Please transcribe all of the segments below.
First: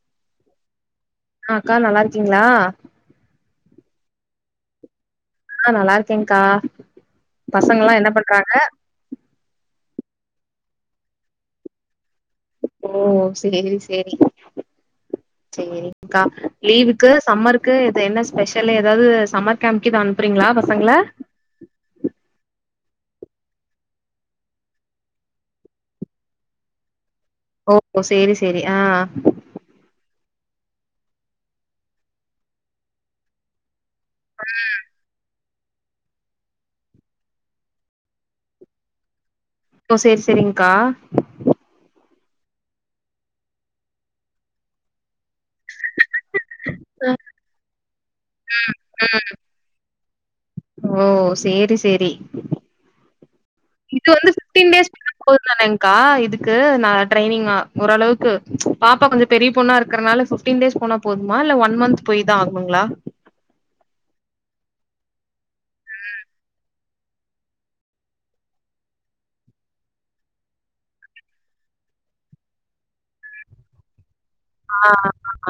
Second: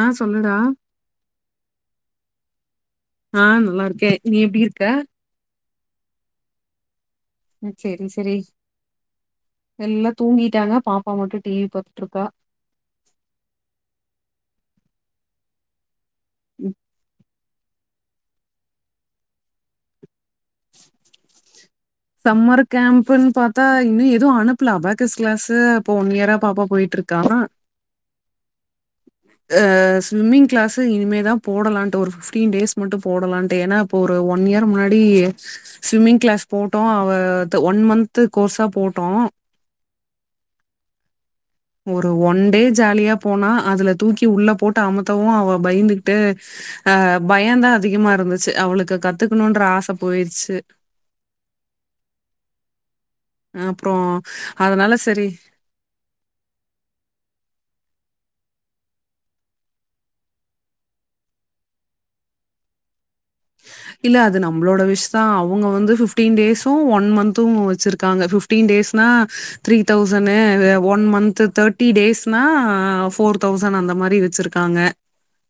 ஆ சொல்லுடா ஆ அக்கா நல்லா இருக்கீங்ளா ஆ நல்லா இருக்கே நீ எப்டி இருக்க ஆ நல்லா இருக்கேங்க்கா ம் பசங்களா செரி என்ன செரி பண்றாங்க எல்லா தூங்கிட்டாங்க பாப்பா மட்டு டிவி பாத்துட்ருக்கா ஓ சேரி சேரி சேரி க்கா லீவுக்கு சம்மருக்கு இது என்ன ஸ்பெஷலு ஏதாது சமர் கேம்கு எது அனுப்புறீங்ளா பசங்க்ள சம்மர் கேம்ப்புன் பாத்தா இன்னு எது அனுப்ல அபாகஸ் கிளாஸு இப்போ ஒன் இயரா பாப்பா போய்ட்ருக்கா ஓ சேரி சேரி ஆ ஆ ஸ்விம்மிங் கிளாஸு இனிமே தா போடலான்ட்டு ஒரு ஃபிஃப்டீன் டேஸ் மட்டு போடலான்ட்டு ஏனா இப்போ ஒரு ஒன் இயர் முன்னாடி ஸ்விம்மிங் கிளாஸ் போட்டோ அவ அது ஒன் மந்து கோர்ஸா போட்டோ ஓ சேர் செரிங்க்கா ஒரு ஒன் டே ஜாலியா போனா அதுல தூக்கி உள்ள போட்டு அமுத்தவு அவ பயந்துக்குட்டு ஆ பயந்தா அதிகமா இருந்துச்சு அவுளுக்கு கத்துக்குணுன்ற ஆசப் போயிர்ச்சு ஓ சேரி சேரி இது அப்புறம் வந்து ஃபிஃப்டீன் டேஸ் அதனால [inaudible] சரி, போது தனெங் கா இதுக்கு நா ட்ரைனிங்கா ஓரளவுக்கு பாப்பா கொஞ்ச பெரிய பொண்ணா இருக்கறனால ஃபிஃப்டீன் டேஸ் போனா போதுமா இல்ல ஒன் மன்த்து போய்தா ஆகணுங்களா இல்ல அது நம்ளோட விஷ் தா அவுங்க வந்து ஃபிஃப்டீன் டேஸு ஒன் மன்த் து வச்சிருக்காங்க ஃபிஃப்டீன் டேஸ்னா த்ரீ தௌசணு அ ஒன் மன்த்து தேட் டி டேஸ்னா ஃபோர் தௌசண் அந்த மாரி வெச்சிருக் ஆ காங்க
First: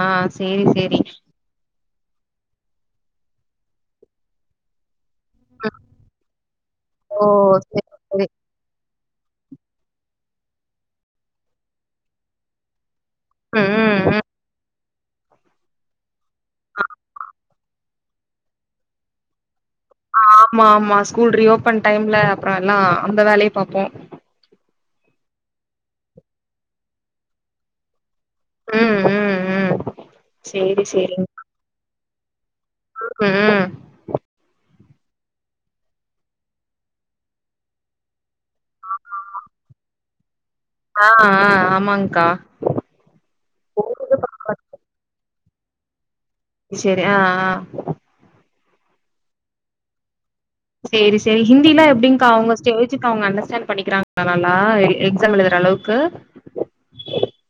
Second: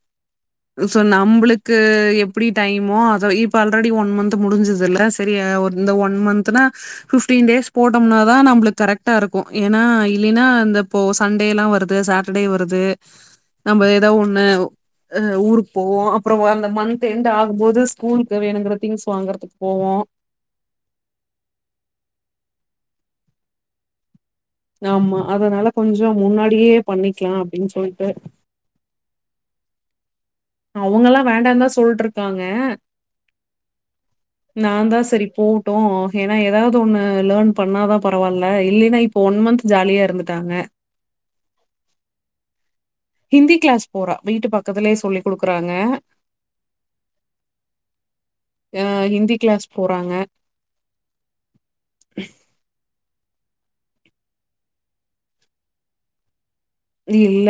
ஆ சேரி சேரி சோ நம்பளுக் கு எப்டி டைமோ அத இப்ப ஆல்ரெடி ஒன் மன்த்து முடிஞ்சுதுல்ல செரியா ஒன் இந்த ஒன் மன்த்துன்னா ஓ ஃபிஃப்டீன் டேஸ் சேரி போட் சேரி டம்னாதா நம்பளுக் கரக்ட்டாருக்கு ஏனா இல்லீனா இந்த போ சண்டேலா வருது சாட்டடே வருது ம் நம்ப ம் ம். எதா ஒன்னு அ ஊருக்போவோ அப்றோ அந்த மன்த் எண்ட் ஆகும்போது ஸ்கூல்க் வேணுங்ற திங்ஸ் வாங்கறதுக் போவோ ஆமா ஆமா ஸ்கூல் ரீஓப்பன் டைம்ல அப்றோ எல்லா அந்த வேலைய பாப்போ ஆமா அதனால கொஞ்சோ முன்னாடியே பண்ணிக்கலா அப்டின் சொல்ட்டு ம் ம் ம் சேரி அவுங்கல்லா சேரிங் வேண்டாதா சொல்ட்ருக்காங்க ம் நா தா செரி போட்டு ஏனா எதாவ்து ஒன்னு லேர்ன் பண்ணாதா பரவால்ல இல்லைன்னா இப்ப ஒன் மன்த் ஜாலியா இருந்துட்டாங்க ஆ ஆ ஆமாங்க்கா ஹிந்தி க்ளாஸ் போறா வீட்டு பக்கத்துலே சொல்லி் குடுக்கறாங்க செரி ஆ ஆ ஆ ஹிந்தி க்ளாஸ் போறாங்க சேரி சேரி ஹிந்திலா எப்டிங்க்கா அவுங்க ஸ்டேஜுக்கு அவுங்க அண்டர்ஸ்டாண்ட் பண்ணிக்கிறாங்களா நல்லா எ எ எக்ஸாம் எழுதறளவுக் கு இல்ல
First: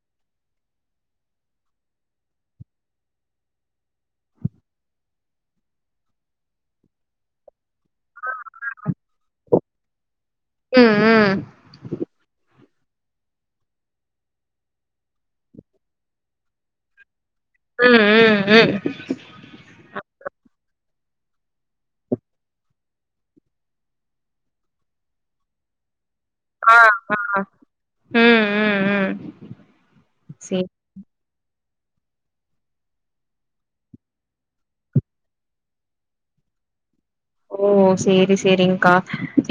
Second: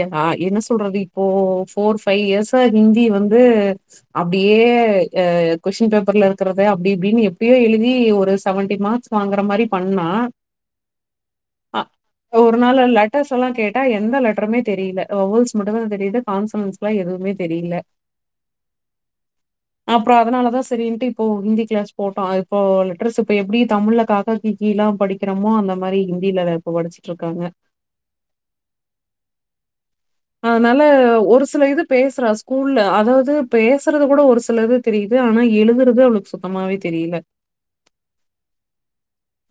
எ ஆ என்ன சொல்றது இப்போ ஃபோர் ஃபை இயர்ஸா ஹிந்தி வந்து அப்டியே ஆ கொஸ்ஸின் பேப்பர்ல இருக்கறத அப்டி இப்டின்னு எப்டியோ எழுதி ஒரு செவன்ட்டி மார்ஸ் வாங்கற மாரி பண்ணா ம் ம் ஆ ஒரு நாளு லெட்டர்ஸ் எல்லா கேட் டே எந்த லெட்டருமே தெரீல வவ்வல்ஸ் மட்டுந்தா தெரியிது கான்சொனன்ஸ் லா எதுவுமே தெரீல ம் ம் ம் அப்றோ அதனாலதா செரின்ட்டு இப்போ ஹிந்தி க்ளாஸ் போட்டோ அ இப்போ லெட்டர்ஸ் இப்ப எப்டி தமிழ்ல க, கா, கி, கீ எல்லா படிக்கிறமோ அந்த மாரி ஹிந்தில வ இப்ப ஆ ஆ படிச்சிட்ருக்காங்க ம் ம் ம் சேரி அதனால ஒரு சில இது பேஸ்றா ஸ்கூல்ல அதாவ்து பேசறது கூட ஒரு சிலது தெரியிது ஆனா எழுதுறது அவளுக் சுத்தமாவே தெரீல ஓ சேரி சேரிங்க்கா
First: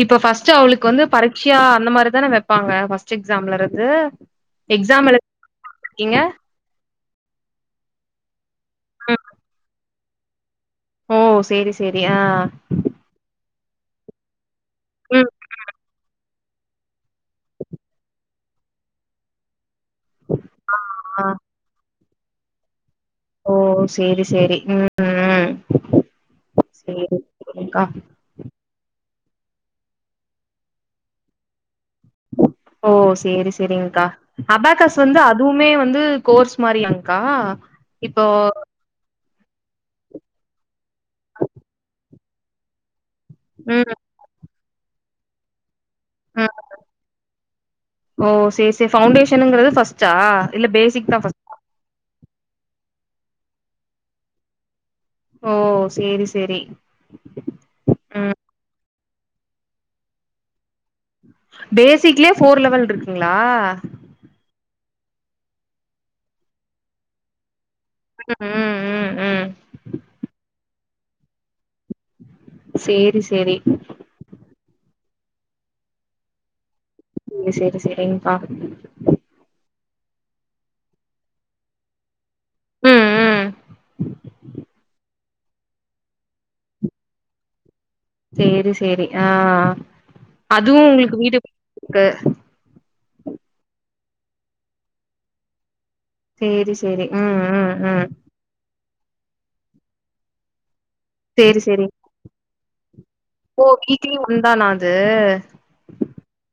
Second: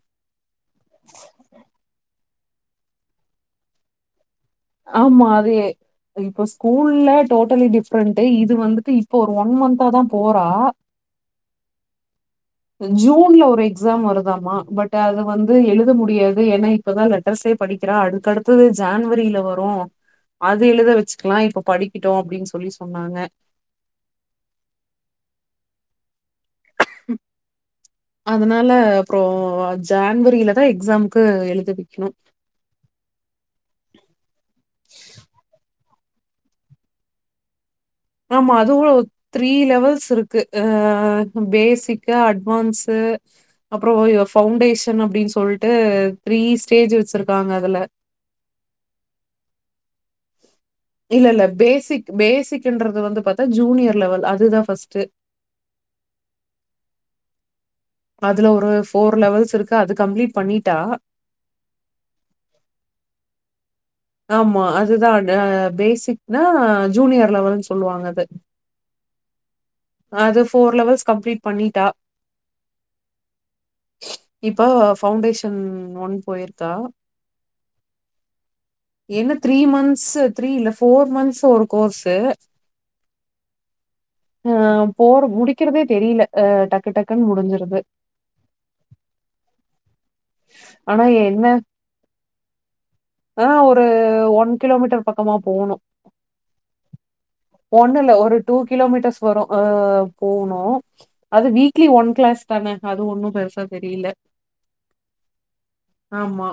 இப்ப ஃபஸ்ட் அவளுக் வந்து பரிட்சையா அந்த மாரி தான வெப் பாங்க ஃபஸ்ட் எக்ஸாம்லருந்து ஆமா அது எ இப்போ ஸ்கூல்ல டோட்டலி டிஃப்ரெண்ட்டு இது வந்துட்டு இப்போ ஒரு ஒன் மன்த்தா தா போறா ஓ சேரி சேரி ஆ ஜூன்ல ஒரு எக்ஸாம் வருதாமா பட் அது ம். வந்து எழுத முடியாது ஏனா இப்பதா லெட்டர்ஸே படிக்கிறா அதுக்கடுத்தது ஜான்வரில வரு அது எழுத ஆ. வெச்சிக்கலா இப்ப படிக்கிட்டு அப்டின் சொல்லி சொன்னாங்க ஓ சேரி சேரி ம் சேரிங்க்கா அதனால அப்ரோ ஜான்வரிலதா எக்ஸாம்க்கு எழுதிக்னு ஓ சேரி செரிங்க்கா அபேக்கஸ் வந்து அதுவுமே வந்து கோர்ஸ் மாரியாங்க்கா இப்போ ஆம்மா அதுவு த்ரீ லெவல்ஸ் இருக்கு அ பேசிக்கா அட்வான்ஸு அப்ரோ ம், யுவ பஃவுண்டேஷன் அப்டின் சொல்ட்டு த்ரீ ம். ஸ்டேஜ் வெச்சுருக்காங்க அதுல ஓ சே சே பவுண்டேஷனுங்கரது ஃப்பஸ்ட்டா இல்ல பேஸ் இல்லல்ல பேசிக் பேசிக்கின்றது வந்து பாத்தா ஜூனியர் லெவல் அதுதா ஃபர்ஸ்ட்டு ஓ சேரி செரி அதுல ஒரு ஃபோர் லெவல்ஸ் இருக்கு அது கம்ப்ளீட் பண்ணிட்டா பேசிக்லே ஃபோர் லெவல் ருக்குங்களா ஆம்மா அதுதா அ பேசிக்னா ஜூனியர் லெவல்னு சொல்லுவாங்க அது ம், ம், ம், ம். அது ஃபோர் லெவல்ஸ் கம்ப்ளீட் பண்ணீட்டா சேரி செரி இப்ப ஃபவுண்டேஷன் ஒன் பொயிர்க்கா ங்க செரி செரிங்க்கா என்ன த்ரீ மந்த்ஸ் த்ரீ இல்ல ஃபோர் மந்த்த்ஸ் ஒரு கோர்ஸு அ அ அ போற முடி க்கிறதே தெரில அ டக்கு டக்குன்னு முடிஞ்சிற்து சேரி சேரி அ ஆனா என்ன அ ஒரு ஒன் கிலோமீட்டர் பக்கமா போணு சேரி சேரி அ அ அ டூ கிலோமீட்டர்ஸ் வரு அ போணூ அது சேரி சேரி வீக்லி ஒன் கிளாஸ் தான அது ஒண்ணு பெருசா ஓ தெரியில வீக்லி ஒன் தானா அது ஆம்மா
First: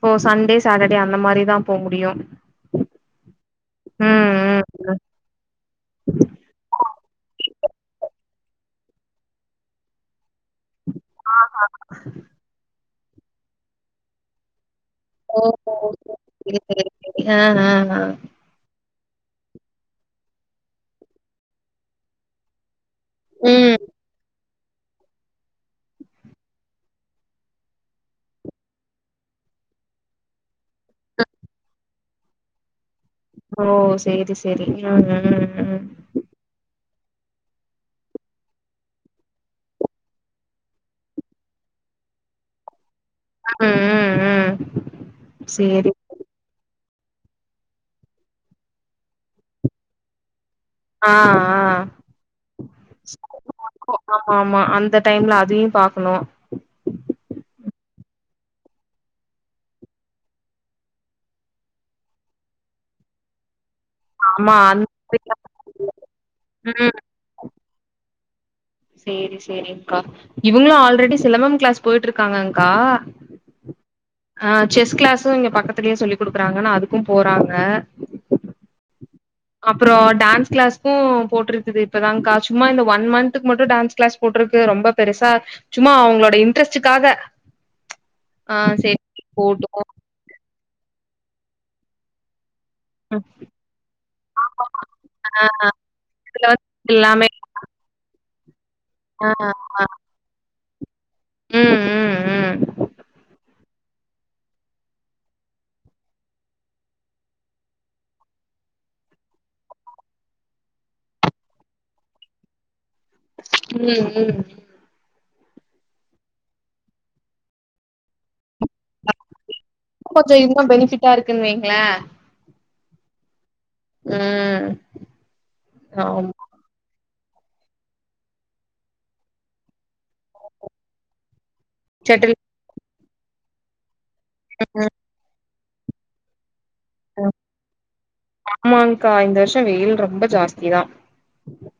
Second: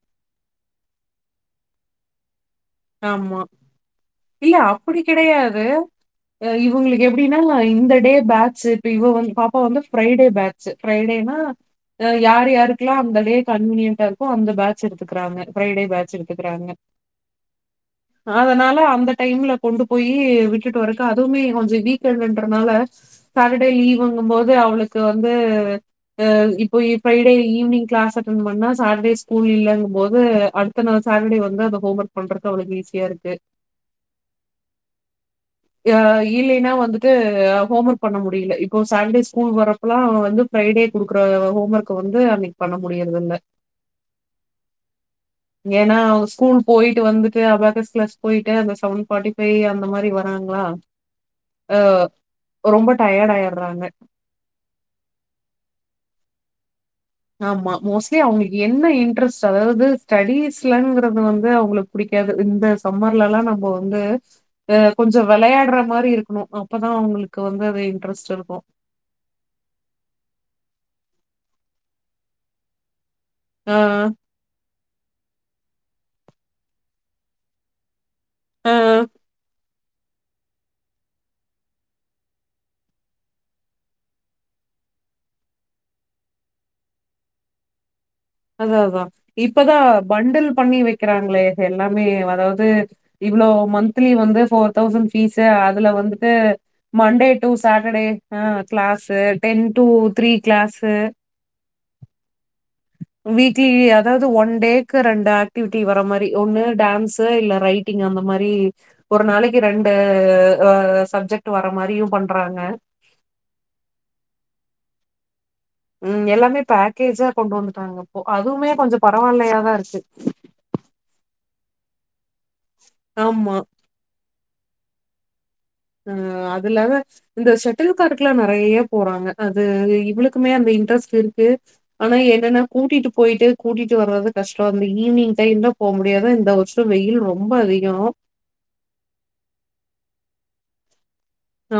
போ சண்டே சாட்டர்டே அந்த மாரி தா போ முடியு ஆம்மா ம் இல்ல ம் அப்புடி ம் கெடையாது அ இவுங்குளுக் எப்டின்னா இந்த டே பேட்ச்சு ப்ப இவ வ பாப்பா வந்து ஃப்ரைடே பே ஸ் ஃப்ரைடேன்னா ஆஹா. யா யாரு யாருக்ல்லா அந்த டே கன்வீனியன்டா இருக்கு அந்த பே ச்சுக் த்துக்குறாங்க ஃப்ரைடே பேட்ச்சு த்துக்குறாங்க அ ஹ ஹ அதனால அந்த டைம்ல கொண்டு போயூ விட்டுட்டு வரக்கு அதுவுமே கொஞ்சொ வீக் எண்ட்ன்றனால சட்டர்டே ம் லீவுங்கும்போது அவுளுக்கு வந்து அ இப்போ இப்ப இடயில ஈவ்னிங் க்ளாஸ் அட்டென் பண்ணா சாட்டர்டே ஸ்கூல் இல்லங்கும் போது அடு அத்த நாள் சாட்டர்டே வந்து அப்ப ஹோம் ஒர்க் பண்றப்ப அவ்ளுக்கு ஈஸியாருக்கு ஓ சேரி சேரி உ உ ம் யா இல்லைன்னா வந்துட்டு ஹோம் ஒர்க் பண்ண முடியில்ல இப்போ சாட்டர்டே ஸ்கூல் வரப்பல்லா வந்து ஃரைடே குடுக்குற ஹோம் ஒர்க் வந்து அன்னைக் பண்ண முடியாது இல்ல ம் ம் ம் ம் சேரி ஏன்னா அவு ஸ்கூல் போயிட்டு வந்துட்டு அபாக்கஸ் கிலாஸ் போயிட்டு அந்த செவன்ஃபார்ட்டி ஃபைவ் அந்த மாரி வராங்ளா ஆ ஆ அ ரொம்ப டயர்ட் ஆயிற்றாங்க ஆம்மா அந்த டைம்ல அதுயு பாக்குணு ஆமா மோஸ்ட்லி அவங்களுக்கு என்ன இன்ட்ரெஸ்ட் அதாவது ஸ்டடிஸ்லங்கறது வந்து அவங்களுக் புடிக்காது இந்த சம்மர்லல்லா நம்போ இந்த ஆமா ஆ அந்த கொஞ்சோ விளையாட்ற்ற மாரி இருக்கணு அப்பதா ம் அவங்களுக்கு வந்து அது இன்ட்ரெஸ்ட் இருக்கு சேரி செரிங்கா இவங்களு ஆல்ரெடி சிலம்பம் கிளாஸ் போயிட்டு இருக்காங்கங்கா ஆ ஆ செஸ் கிளாஸ்சு இங்க பக்கத்துலயே சொல்லி கொடுக்குறாங்கன்னா அதுக்கு போறாங்க ஆ அப்பறோ டான்ஸ் கிளாஸ்கு போட்ருக்குது இப்பதாங்கா சும்மா இந்த ஒன் மந்த்துக்கு மட்டு டான்ஸ் கிளாஸ் கூட்டுருக்கு ரொம்ப பெருசா சும்மா அவங்களோட இன்ட்ரெஸ்ட்டுக்காக ஆ அதா அதா சேரி போட்டு இப்பதா பண்டல் பண்ணி வெக்கிறாங்களே எல்லாமே அதாவது இவ்ளோ மந்த்லி வந்து ஃபோர் தௌசண்ட் ஃபீஸ்சு ஆ அதுல வந்துட்டு இதுல வந்து மண்டே எல்லாமே டூ சாட்டர்டே அ கிளாஸ்சு ஆ டென் ஆ டூ த்ரீ கிளாஸ்சு ம் ம் ம் வீக்லி அதாவ்து ஒன் டேக்கு ரெண்டு ஆக்டிவிட்டி வர மாரி ஒன்னு டான்ஸ் இல்ல ரைட் டிங் அந்த மாரி ஒரு நாளைக்கு ரெண்டு சப்ஜெக்ட் வர மாரியும் பண்றாங்க ம் ம் ம் எல்லாமே பேக்கேஜா கொண்டு வந்துட்டாங்க இப்போ அதும்மே கொஞ்ச பரவால்லையாதா இருக்கு கு பெனிபிட்டா இருக்குன் வெய்ங்களே ஆமா ம் ஆமா ம் அதுல்லத இந்த செட்டில் கர்க்கல நெறைய்யா போறாங்க அது இவளுக்குமே அந்த இன்ட்ரெஸ்ட் இருக்கு ஆனா செட்டில் என்னன்னா கூட்டிட்டு போயிட்டு கூட்டிட்டு வர்றது கஷ்டோ அந்த ம் ஈவ்னிங் டைம்ல போ முடியாது இந்த ப வெயில் ரொம்ப அதிகோ ஆமாங்கா இந்த வர்ஷோ வெயில் ரொம்ப ஜாஸ்திதா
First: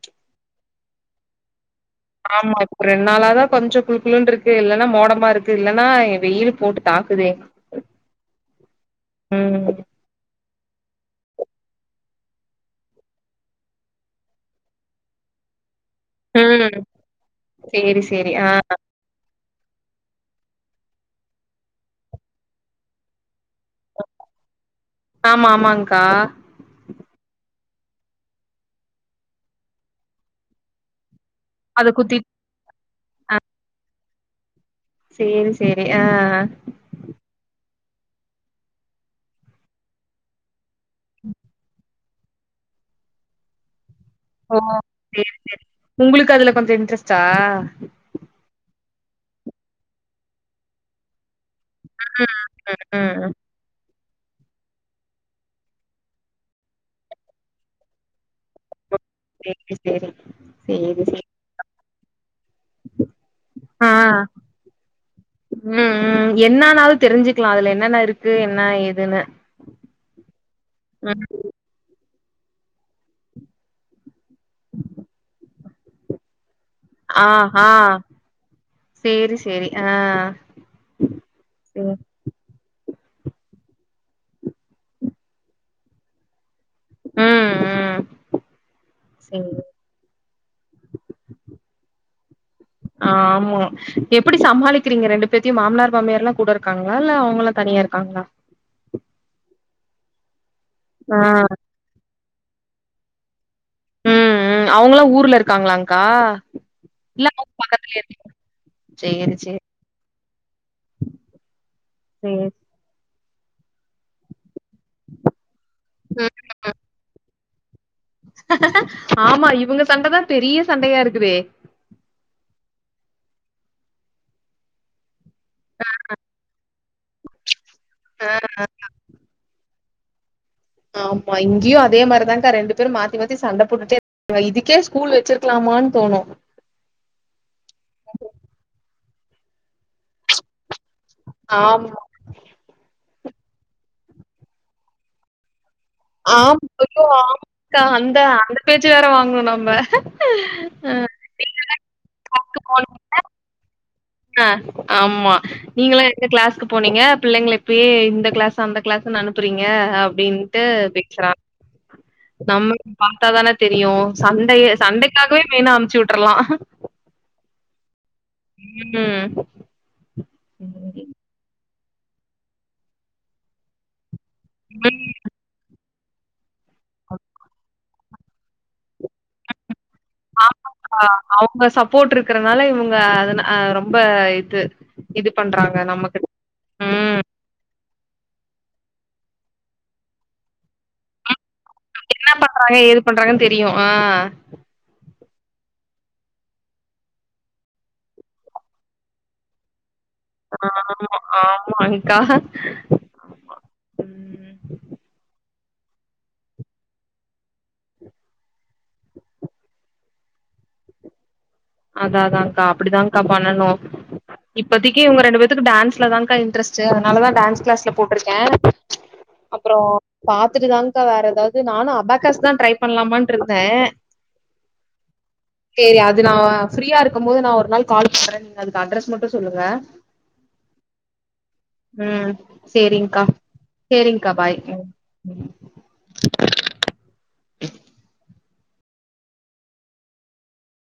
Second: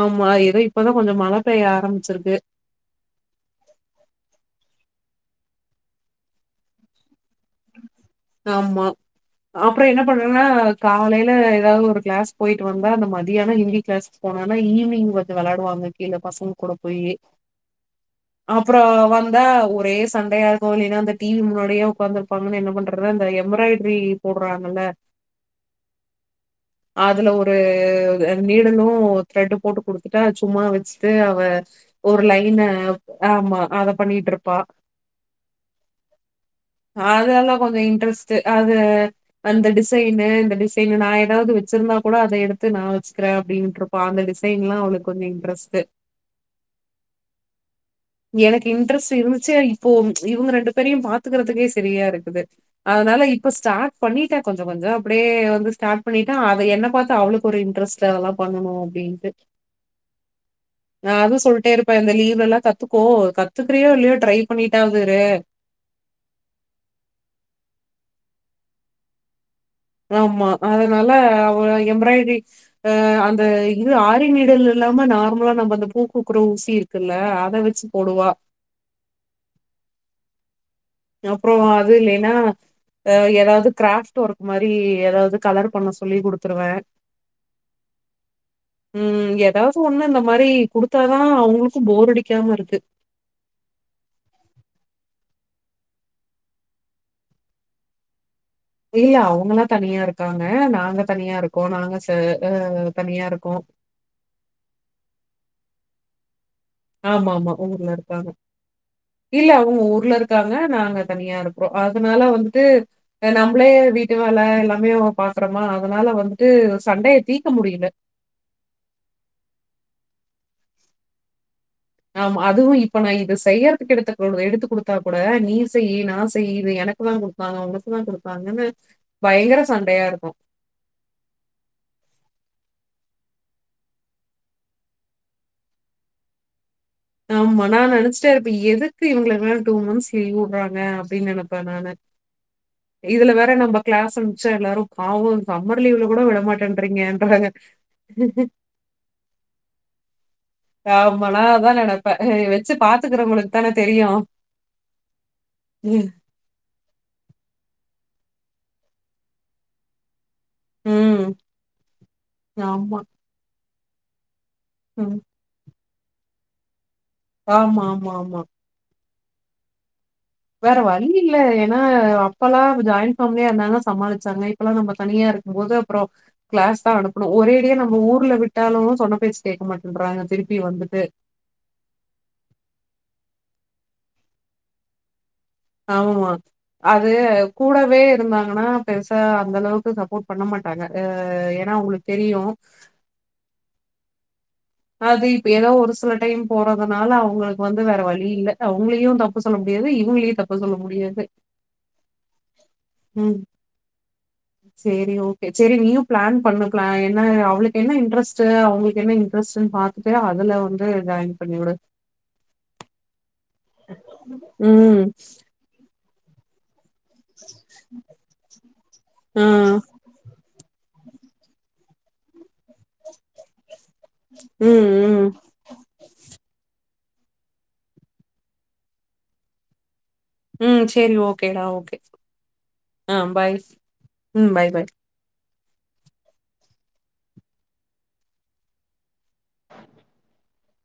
ஆமா எதோ இப்பதா கொஞ்சோ மழ பெய்ய ஆரம் ஆமா ரெண் நாளாதா கொஞ்ஜொ குழு குழுன்ருக்கு இல்லன்னா மோடமா இருக்கு இல்லன்னா வெயில் போட்டு தாக்குதே ஆமா ம் அப்புற என்னப் பண்றாங்கனா காலைல எதாவது ஒரு கிளாஸ் போயிட்டு வந்தா அந்த மத்தியான ஹிந்தி கிளாஸ் போனானா ஈவ்னிங் வந்து விளாடுவாங்க கீழ பசங் கூட ம் போயி சேரி சேரி ஆ அப்பற வந் தா ஒரே சண்டையா இருக்கு இல்லின்னா அந்த டி வி முன்னாடியே உக்காந்து இரு கம்முன்னு என்ன பண்றது அந்த எம்ப்ராய்ட்ரி போட்றாங்கல்ல ஆமா ஆமாங்க்கா அதுல ஒரு நீடலு த்ரெட்டு போட்டு குடுத்துட்டா சும்மா வச்சுட்டு அவ அத குத்தி ஒரு லைன்ன ஆமா அத பண்ணிட்ருப்பா சேரி சேரி அ அதெல்லா கொஞ்சோ இன்ட்ரெஸ்ட்டு அது அந்த டிசைனு இந்த டிஸ் இங்க நா எதாவது வெச்சிர்ந்தா கூட அதை எடுத்து நா வச்சுக்கிறே அப்டின்ட் இருப்பா அந்த ஓ டிசைன்லா அவளுக்கு கொஞ்சோ சேரி சேரி இன்ட்ரெஸ்ட்டு உங்களுக் அதுல கொஞ்ச இன்ட்ரெஸ்ட்டா எனக்கு இன்ட்ரெஸ்ட் இருந்துச்சு இப்போ இவங்க ரெண்டு பேரையும் பாத்துக்கிறதுக்கே செ ரியா ம் இருக்குது ம் அதனால ம் இப் ப ஸ்டார்ட் பண்ணிட்டே கொஞ்ச கொஞ்சோ அப்படியே வந்து ஸ்டார்ட் பண்ணிட்ட அத என்ன பாத்து அவளுக்கு ஒரு இன்ட்ரஸ்ட் ச அதெல்லா பண்ணணு அப்டின்ட்டு சேரி சேரி சேரி நா சேரி அதுவு சொல்ட்டே இருப்ப இந்த லீவ்லல்லா கத்துக்கோ கத்துக்கிறியோ ஆ இல்லையோ ட்ரை பண்ணிட்டாவது இரு ம் ம் என்னனாலு தெரிஞ்சிக்கலா அதுல என்னென்ன இருக்கு என்னா ஏதுன்னு ஆமா அதனால ம் அவ எம்ப்ராய்ட்ரி அ அந்த இது ஆரி நீடில் இல்லாம நார்மலா நம்ம அந்த பூக்கூக்கர ஊசி இருக் ருக்குல்ல ஆ அத ஆ வச்சு போடுவா சேரி செரி ஆ அப்பறோ சேரி அதுலே நா எதாவது கிராஃப்ட் ஒர்க் மாரி எதாவது கலர் பண்ண சொல்லி குடுத்துருவ ம் ம் ம் சேரி ஏதா க்கு ஒன்னு இந்த மாரி குடுத்தாதா அவங்களுக்கு போர் அடிக்காம இருக்கு ஆமா எப்படி சமாளிக்கிறீங்க ரெண்டு பேத்தையு மாமனார் மாமியார்ல்லா கூட இருக்காங்ளா இல்ல அவங்கெல்லா தனியா இருக்காங்ளா இல்ல அவங்கல்லா தனியா இருக்காங்க நாங்க ஆ தனியா இருக்கோ நாங்க செ அ தனியா இருக்கோ ம் ம் அவங்கல்லா ஊர்ல இருக்காங்களாக்கா ஆமா ஆமா ஊர்ல இருக்காங்க சேரி இல்ல சேரி அவங்க ஊர்ல இருக்காங்க நாங்க தனியா இருக்றோ அதுனால ம் வந்துட்டு அ நம்பளே வீட்டு வேல எல்லாமே பாக்கறமா அதனால வந்துட்டு சண்டய தீக்க முடியல ஆமா இவங்க சண்ட தா பெரிய சண்டயா இருக்குதே ஆமா அதுவு இப்ப நா இத செய்யறதுக்கு எடுத்த இவளுக எடுத்து குடுத்தா கூட நீ செய்யி நா செய்யி இது எனக்கு தா குடுத்தாங்க உனக்கு தா ஆ குடுத்தாங்கன்னு பயங்கர சண்டையா இருக்கு ஆமா இங்கேயு அதே மாதிரிதான்க்கா ரெண்டு பேரு மாத்தி மாத்தி சண்ட போட்டுட்டே வ இதுக்கே ஸ்கூல் வச்சிருக்கலாமான் தோணு ஆமா நா நெனைச்சுட்டே இருப்ப எதுக்கு இவங்களுக்கு லா டூ மந்த்ஸ் லீவ் உட்றாங்க அப்டின்னு நெனப்பே நானே ஆமா இதுல வேற நம்ம கிளாஸ் அனுப்ச்சா எல்லாரு ஆவோ சம்மர் லீவ்ல கூட விட ஆம் ஐயோ மாட்டேன்றீங்கன்றாங்க ஆமாக்கா அந்த அந்த பேச்சு வேற வாங்கணு நம்ம ஆமா நா அதா நெனப்ப வச்சு பாத்துக்கறவங்களுக்கு தான தெரியு அ ஆமா நீங்களா எந்த கிளாஸ்க்கு போனீங்க பிள்ளைங்கள இப்பயே இந்த கிளாஸ் அந்த கிளாஸ்ன்னு அனுப்புறீங்க அப்டின் ட்டு பேசுறா ம். நம்மள்க்கு ஆமா. பாத்தா தான தெரியு சண்டைய ம். சண்டைக்காகவே மெயினா அனுப்ச்சு விட்ருலா ஆமா ஆமா ஆமா இய்யுன்னா வேற வழி இல்ல ஏன்னா அப்பெல்லா ஜாய்ன் ஃபேமிலியா இருந்தாங்க சமாளிச் சமயத்துல நம்ம ம். தனியா இருக்குபோது அப்ற கிளாஸ் தா அனுப்பனு ஒரேடியா நம்ம ஊர்ல விட் விட்டாலு சொன்ன பேச்சு கேட்க மாட்டேன்றாங்க திருப்பியு ஆமாக்கா. வந்துட்டு அவங்க சப்போர்ட் இருக்குறனால இவங்க அதுன ரொம்ப இது இது பண்றாங்க நமக்கு. ஆமா அது ம். கூடவே இருந்தாங்கன்னா பெருசா அந்த அளவுக்கு சப்போர்ட் பண்ண மாட்டாங்க அ ஏன்னா அவுங்ளுக்கு என்னா பண்றாங்க ஏது பண்றாங்கன் தெரியு ஆ அது இப்ப எதோ ஒரு சில டைம் போறதுனால அவங்களுக்கு வந்து வேற வழி இல்ல அவங்களையு தப்பு சொல்ல முடியாது இவங்களையு தப்பு சொல்ல ஆமா முடியாது ஆமாங்க்கா ம் ம் ம் சேரி ஓகே செரி நீயு ப்ளான் பண்ணு ப்ளா என்ன அவளுக்கு என்ன இன்ட்ரெஸ்ட் அவங்களுக்கு என்ன இன்ரஸ்ட்ட் பாத்துட்டு அதுல வந்து ஜாயின் பண்ணி உடு அதா அதான்கா அப்படிதாங்கா பண்ணனு இப்பதக்கி ம் இவங்க ரெண்டு பேத்துக்கு டான்ஸ்லதாங்கா இன்ட்ரெஸ்ட் ச்ச அதனால தா டான்ஸ் கிளாஸ்ல போட்ருக்கே ஆ அப்றோ பாத்துட்டு தாங்கா வேற ஏதாவது நானு அப்பக்கஸ் தா ட்ரை பண்ணலாமான்ட்டுருந்தே ம் ம் சேரி அது நா ஃப்ரீயா இருக்கும்போது நா ஒரு நாள் கால் பண்றே நீங்க அதுக்கு அட்ரஸ் மட்டு சொல்லுங்க ம் சேரி ஓகேடா ஓகே ம் ஆ சேரிங்க்கா பாய் சேரிங்க்கா பாய் ம் ம்